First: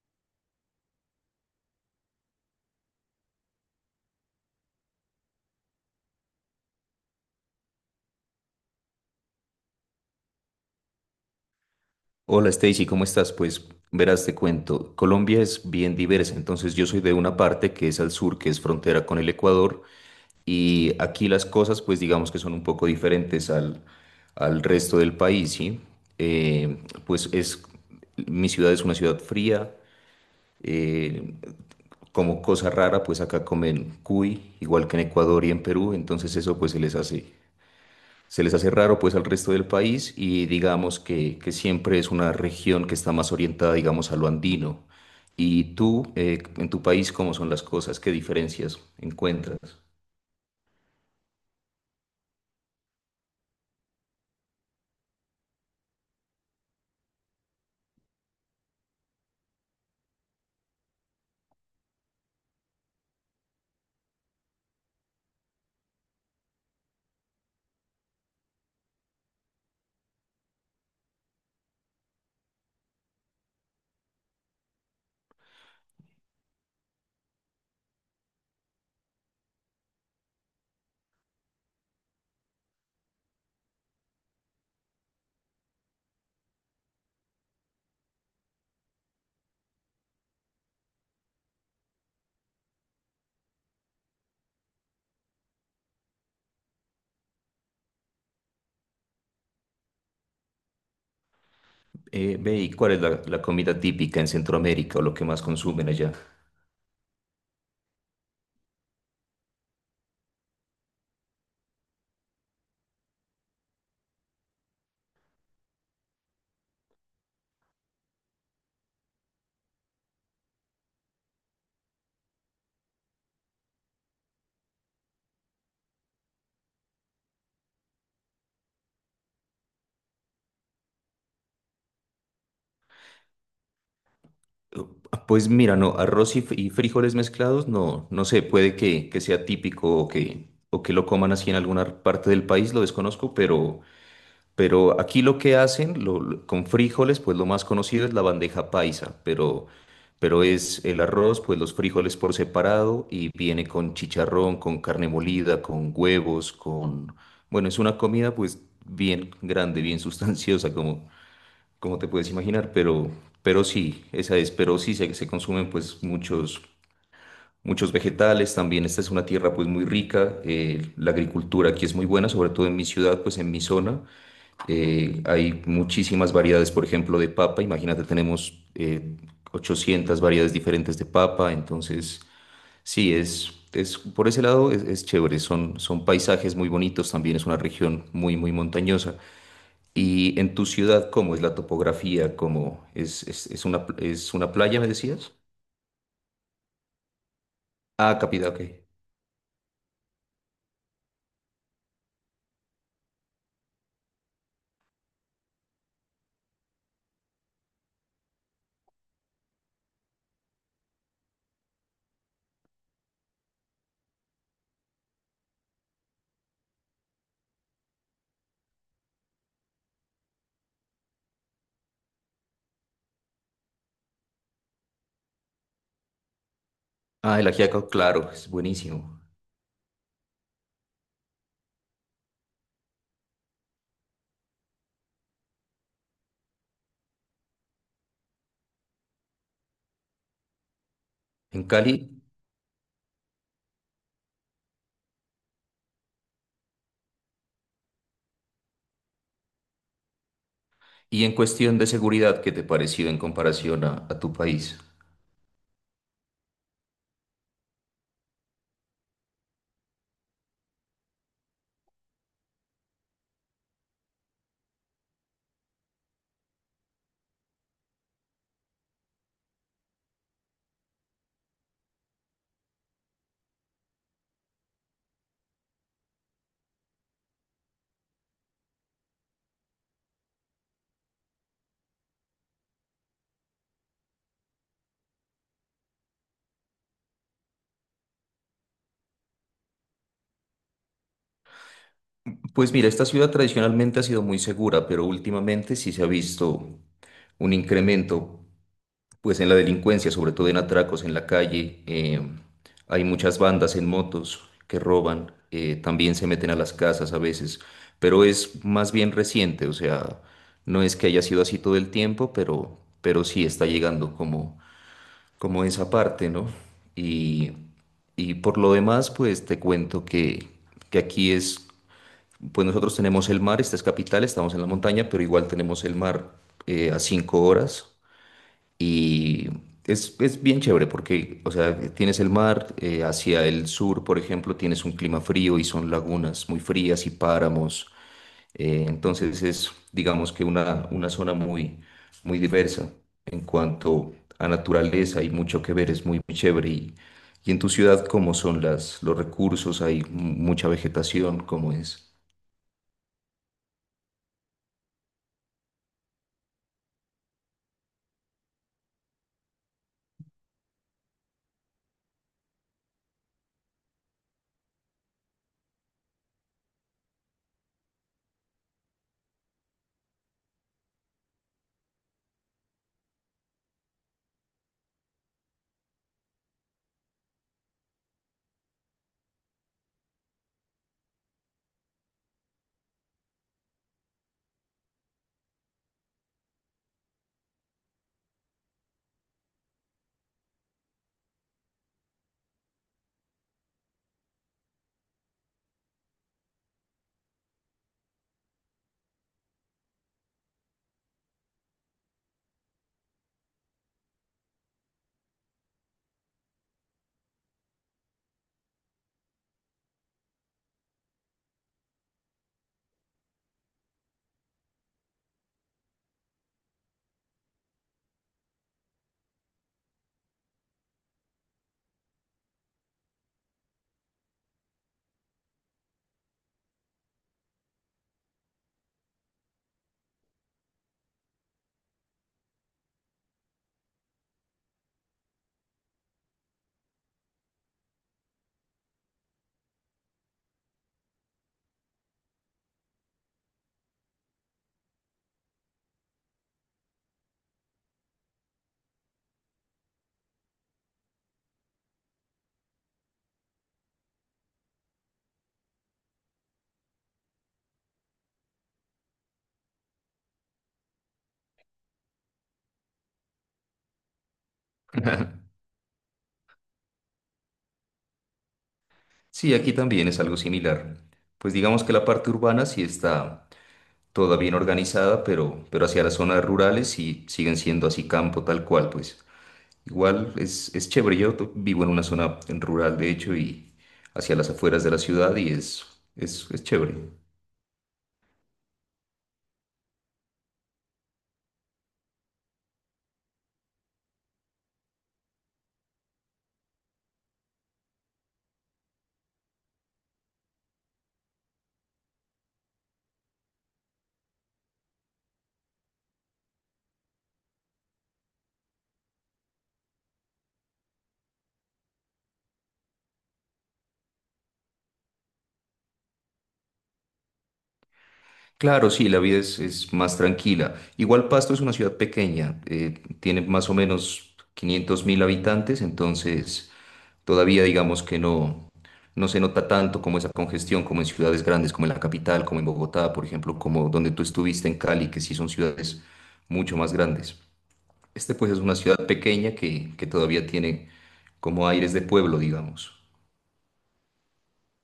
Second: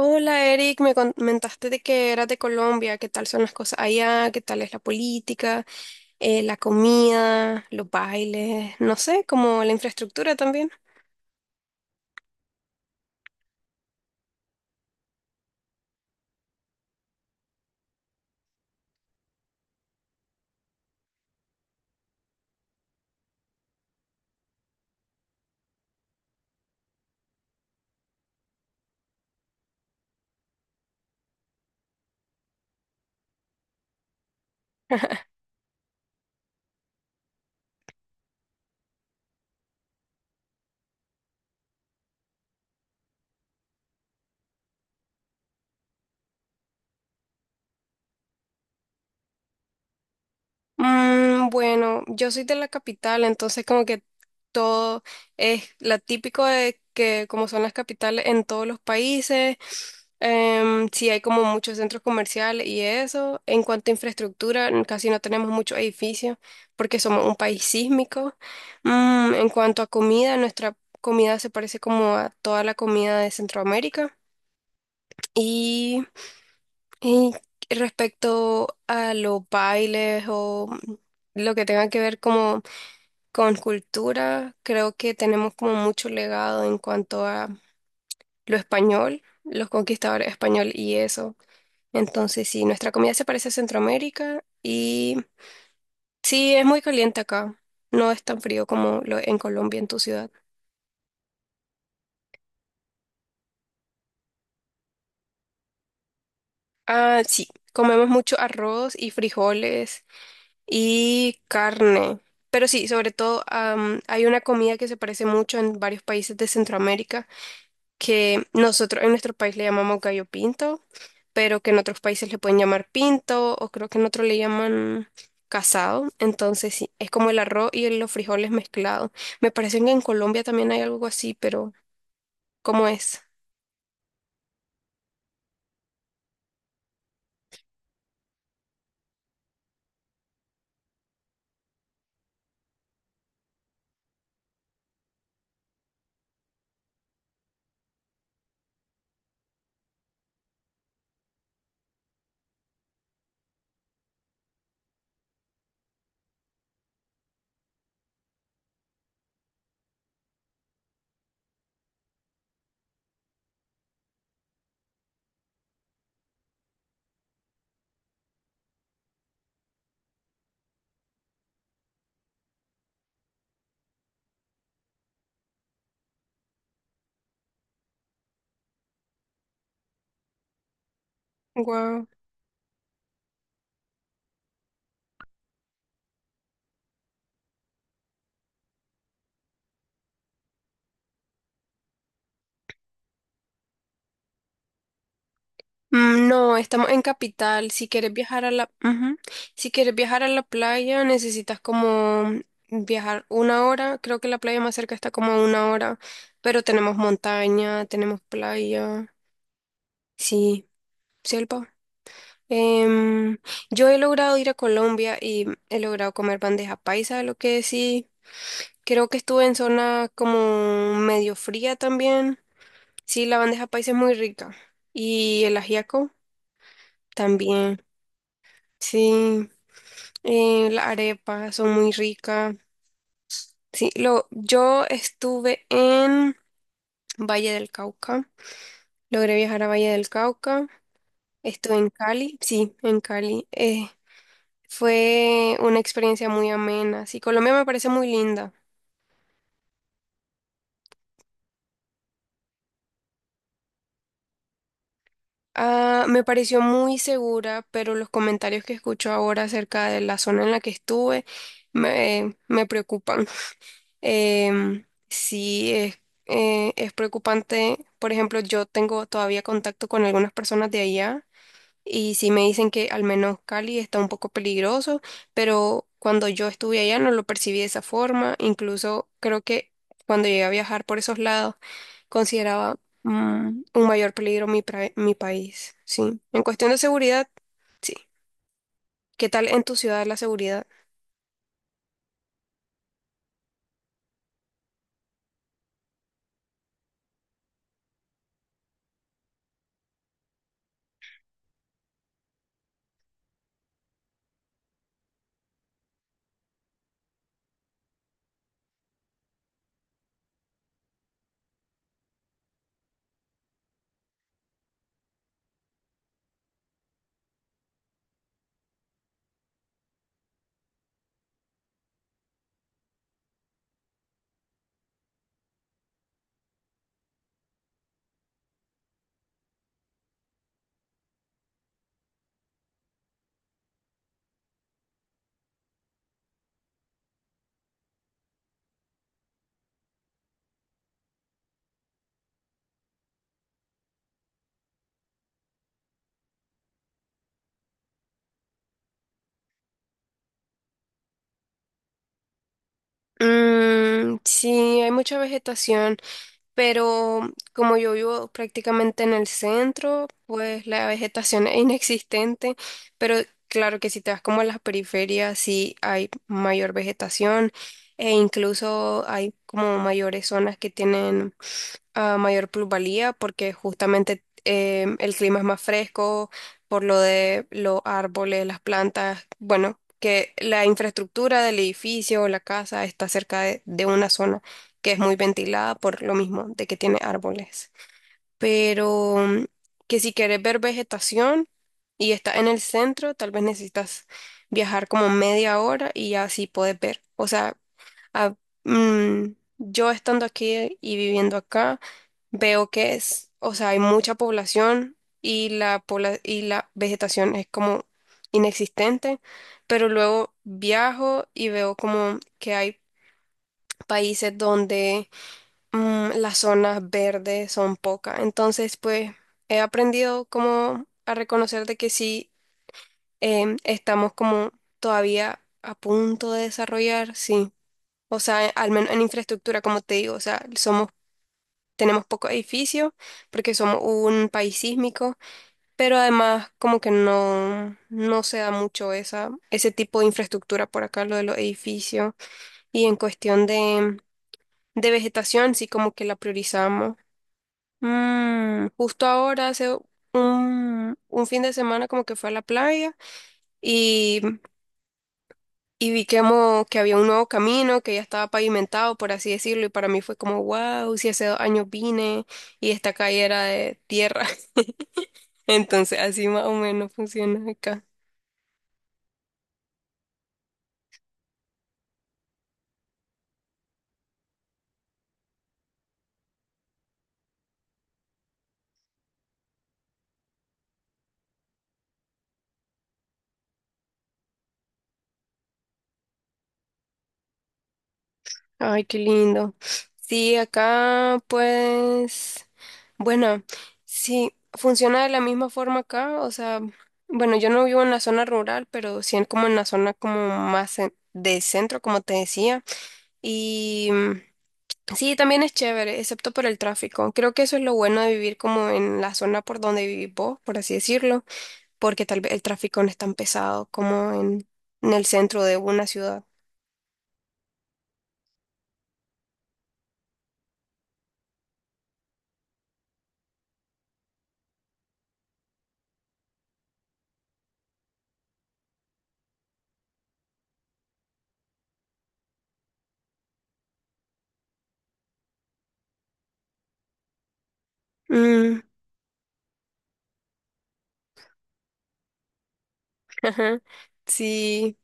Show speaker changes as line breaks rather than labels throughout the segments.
Hola Eric, me comentaste de que eras de Colombia, qué tal son las cosas allá, qué tal es la política, la comida, los bailes, no sé, como la infraestructura también.
Hola Stacy, ¿cómo estás? Pues verás, te cuento, Colombia es bien diversa, entonces yo soy de una parte que es al sur, que es frontera con el Ecuador, y aquí las cosas pues digamos que son un poco diferentes al resto del país, ¿sí? Eh, pues mi ciudad es una ciudad fría, eh, como cosa rara pues acá comen cuy, igual que en Ecuador y en Perú, entonces eso pues se les hace raro pues al resto del país y digamos que siempre es una región que está más orientada digamos a lo andino. ¿Y tú, en tu país, cómo son las cosas? ¿Qué diferencias encuentras?
Bueno, yo soy de la capital, entonces como que todo es la típico de que como son las capitales en todos los países, sí hay como muchos centros comerciales y eso. En cuanto a infraestructura, casi no tenemos muchos edificios porque somos un país sísmico. En cuanto a comida, nuestra comida se parece como a toda la comida de Centroamérica. Y respecto a los bailes o lo que tenga que ver como con cultura, creo que tenemos como mucho legado en cuanto a lo español, los conquistadores español y eso. Entonces, sí, nuestra comida se parece a Centroamérica y sí, es muy caliente acá. No es tan frío como lo en Colombia, en tu ciudad.
Ve, ¿y cuál es la comida típica en Centroamérica o lo que más consumen allá?
Ah, sí, comemos mucho arroz y frijoles y carne. Pero sí, sobre todo hay una comida que se parece mucho en varios países de Centroamérica, que nosotros en nuestro país le llamamos gallo pinto, pero que en otros países le pueden llamar pinto o creo que en otro le llaman casado. Entonces sí, es como el arroz y los frijoles mezclados. Me parece que en Colombia también hay algo así, pero ¿cómo es?
Pues mira, no, arroz y frijoles mezclados, no, no sé, puede que sea típico o que lo coman así en alguna parte del país, lo desconozco. Pero aquí lo que hacen con frijoles, pues lo más conocido es la bandeja paisa, pero es el arroz, pues los frijoles por separado y viene con chicharrón, con carne molida, con huevos, con... Bueno, es una comida pues bien grande, bien sustanciosa, como, como te puedes imaginar, pero sí se consumen pues muchos vegetales, también esta es una tierra pues muy rica, la agricultura aquí es muy buena, sobre todo en mi ciudad, pues en mi zona, hay muchísimas variedades, por ejemplo, de papa. Imagínate, tenemos 800 variedades diferentes de papa.
Guau.
Entonces, sí, es por ese lado es chévere. Son paisajes muy bonitos. También es una región muy, muy montañosa. Y en tu ciudad, ¿cómo es la topografía? ¿Cómo es una playa, me decías?
Mm, no, estamos en capital. Si quieres
Ah,
viajar
Capitán,
a
ok.
la, ujú. Si quieres viajar a la playa, necesitas como viajar una hora. Creo que la playa más cerca está como a una hora, pero tenemos montaña, tenemos playa, sí, selva. Em, yo he logrado ir a Colombia y he logrado comer bandeja paisa, lo que sí. Creo que estuve en zona como medio fría también. Sí, la bandeja paisa es muy rica. Y el ajiaco
Ah, el
también.
Ajiaco, claro, es buenísimo.
Sí. La arepa, son muy ricas. Sí, lo, yo estuve en Valle del Cauca. Logré viajar a Valle del Cauca.
En
Estuve en
Cali.
Cali. Sí, en Cali. Fue una experiencia muy amena. Sí, Colombia me parece muy linda.
Y en cuestión de seguridad, ¿qué te pareció en comparación a tu país?
Ah, me pareció muy segura, pero los comentarios que escucho ahora acerca de la zona en la que estuve me, me preocupan. Sí, es preocupante. Por ejemplo, yo tengo todavía contacto con algunas personas de allá y sí me dicen que al menos Cali está un poco peligroso, pero cuando yo estuve allá no lo percibí de esa forma. Incluso creo que cuando llegué a viajar por esos lados consideraba un mayor peligro mi, mi país. Sí, en cuestión de seguridad, sí. ¿Qué tal en tu ciudad la seguridad?
Pues mira, esta ciudad tradicionalmente ha sido muy segura, pero últimamente sí se ha visto un incremento, pues en la delincuencia, sobre todo en atracos en la calle. Hay muchas bandas en motos que roban, también se meten a las casas a veces, pero es más bien reciente, o sea, no es que haya sido así todo el tiempo, pero sí está llegando como esa parte, ¿no? Y, y por lo demás, pues te cuento que aquí es pues nosotros tenemos el mar, esta es capital, estamos en la montaña, pero igual tenemos el mar a 5 horas, y es bien chévere porque, o sea, tienes el mar hacia el sur, por ejemplo, tienes un clima frío y son lagunas muy frías y páramos. Entonces es, digamos que una zona muy, muy diversa en cuanto a naturaleza, hay mucho que ver, es muy, muy chévere. Y en tu ciudad, ¿cómo son los recursos? ¿Hay mucha vegetación? ¿Cómo es?
Mm, sí, hay mucha vegetación, pero como yo vivo prácticamente en el centro, pues la vegetación es inexistente, pero claro que si te vas como a las periferias, sí hay mayor vegetación e incluso hay como mayores zonas que tienen mayor plusvalía porque justamente el clima es más fresco por lo de los árboles, las plantas, bueno, que la infraestructura del edificio o la casa está cerca de una zona que es muy ventilada por lo mismo de que tiene árboles. Pero que si quieres ver vegetación y está en el centro, tal vez necesitas viajar como media hora y ya así puedes ver. O sea, a- yo estando aquí y viviendo acá, veo que es, o sea, hay mucha población y la, y la vegetación es como inexistente, pero luego viajo y veo como que hay países donde las zonas verdes son pocas. Entonces, pues he aprendido como a reconocer de que sí estamos como todavía a punto de desarrollar, sí. O sea, al menos en infraestructura, como te digo, o sea, somos, tenemos pocos edificios porque somos un país sísmico, pero además como que no, no se da mucho esa, ese tipo de infraestructura por acá, lo de los edificios. Y en cuestión de vegetación, sí como que la priorizamos. Mm, justo ahora, hace un fin de semana como que fue a la playa y, y vi que, que había un nuevo camino que ya estaba pavimentado, por así decirlo, y para mí fue como, wow, si hace dos años vine y esta calle era de tierra. Entonces así más o menos funciona acá.
Sí, aquí también es algo similar. Pues digamos que la parte urbana sí está toda bien organizada, pero hacia las zonas rurales sí siguen siendo así campo tal cual, pues. Igual es chévere. Yo vivo en una zona rural, de hecho, y hacia las afueras de la ciudad y es chévere.
Ay, qué lindo. Sí, acá pues, bueno, sí, funciona de la misma forma acá, o sea, bueno, yo no vivo en la zona rural, pero sí como en la zona como más de centro, como te decía, y sí, también es chévere, excepto por el tráfico. Creo que eso es lo bueno de vivir como en la zona por donde vivís vos, por así decirlo, porque tal vez el tráfico no es tan pesado como en el centro de una ciudad.
Claro, sí, la vida es más tranquila. Igual Pasto es una ciudad pequeña, tiene más o menos 500 mil habitantes, entonces todavía digamos que no, no se nota tanto como esa congestión, como en ciudades grandes, como en la capital, como en Bogotá, por ejemplo, como donde tú estuviste en Cali, que sí son ciudades mucho más grandes. Este pues es
Mm,
una ciudad pequeña que todavía tiene como aires de pueblo, digamos.
ajá. Sí.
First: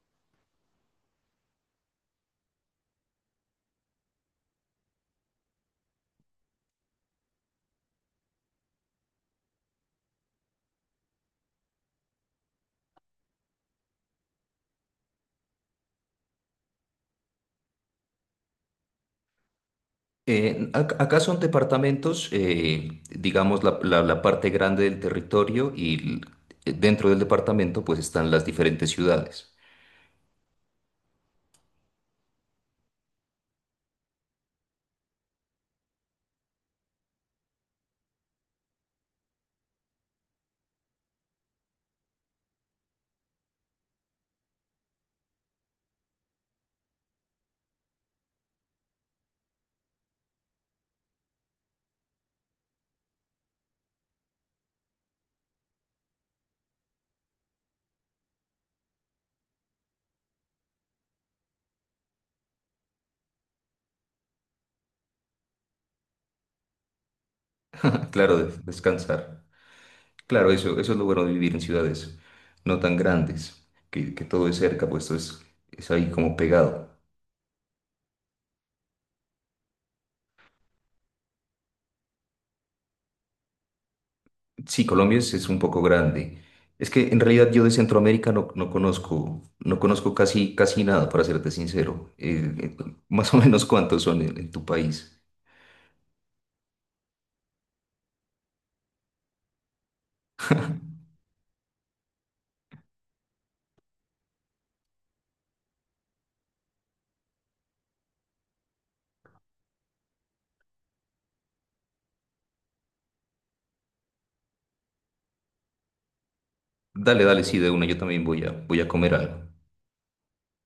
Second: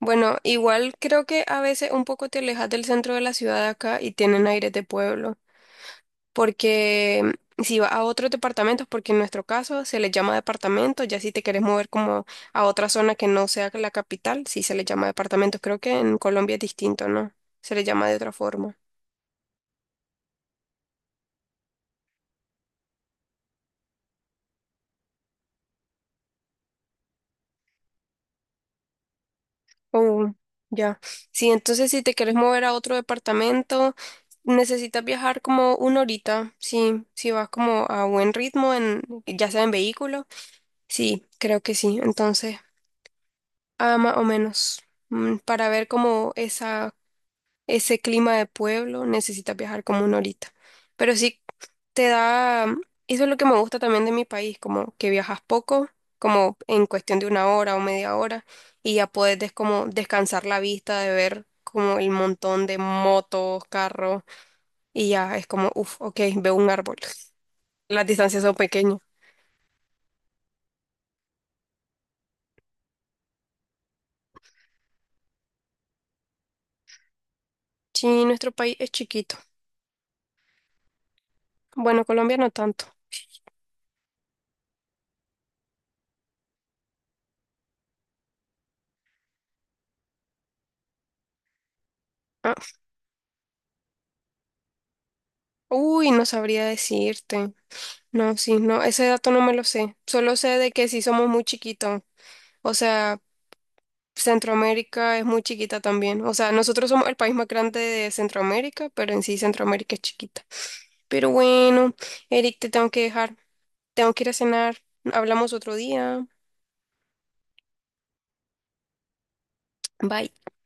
Bueno, igual creo que a veces un poco te alejas del centro de la ciudad de acá y tienen aire de pueblo, porque si vas a otros departamentos, porque en nuestro caso se les llama departamento, ya si te quieres mover como a otra zona que no sea la capital, sí se les llama departamentos. Creo que en Colombia es distinto, ¿no? Se les llama de otra forma.
Acá son departamentos, digamos, la parte grande del territorio dentro del departamento pues están las diferentes ciudades.
Oh, ya. Sí, entonces si te quieres mover a otro departamento, necesitas viajar como una horita, sí, si vas como a buen ritmo en, ya sea en vehículo. Sí, creo que sí. Entonces, ah, más o menos, para ver como esa, ese clima de pueblo necesitas viajar como una horita. Pero sí, te da, eso es lo que me gusta también de mi país, como que viajas poco, como en cuestión de una hora o media hora, y ya puedes como descansar la vista de ver como el montón de motos, carros, y ya es como, uff, ok, veo un árbol. Las
Claro,
distancias son pequeñas.
descansar. Claro, eso es lo bueno de vivir en ciudades no tan grandes, que todo es cerca, pues todo es ahí como pegado.
Sí, nuestro país es chiquito. Bueno, Colombia no tanto.
Sí, Colombia es un poco grande. Es que en realidad yo de Centroamérica no, no conozco casi, casi nada, para serte sincero.
Ah,
¿Más o menos cuántos son en tu país?
uy, no sabría decirte. No, sí, no, ese dato no me lo sé. Solo sé de que sí somos muy chiquitos. O sea, Centroamérica es muy chiquita también. O sea, nosotros somos el país más grande de Centroamérica, pero en sí Centroamérica es chiquita. Pero bueno, Eric, te tengo que dejar. Tengo que ir a cenar. Hablamos otro día.
Dale, dale, sí, de una, yo también voy a, comer algo.
Bye.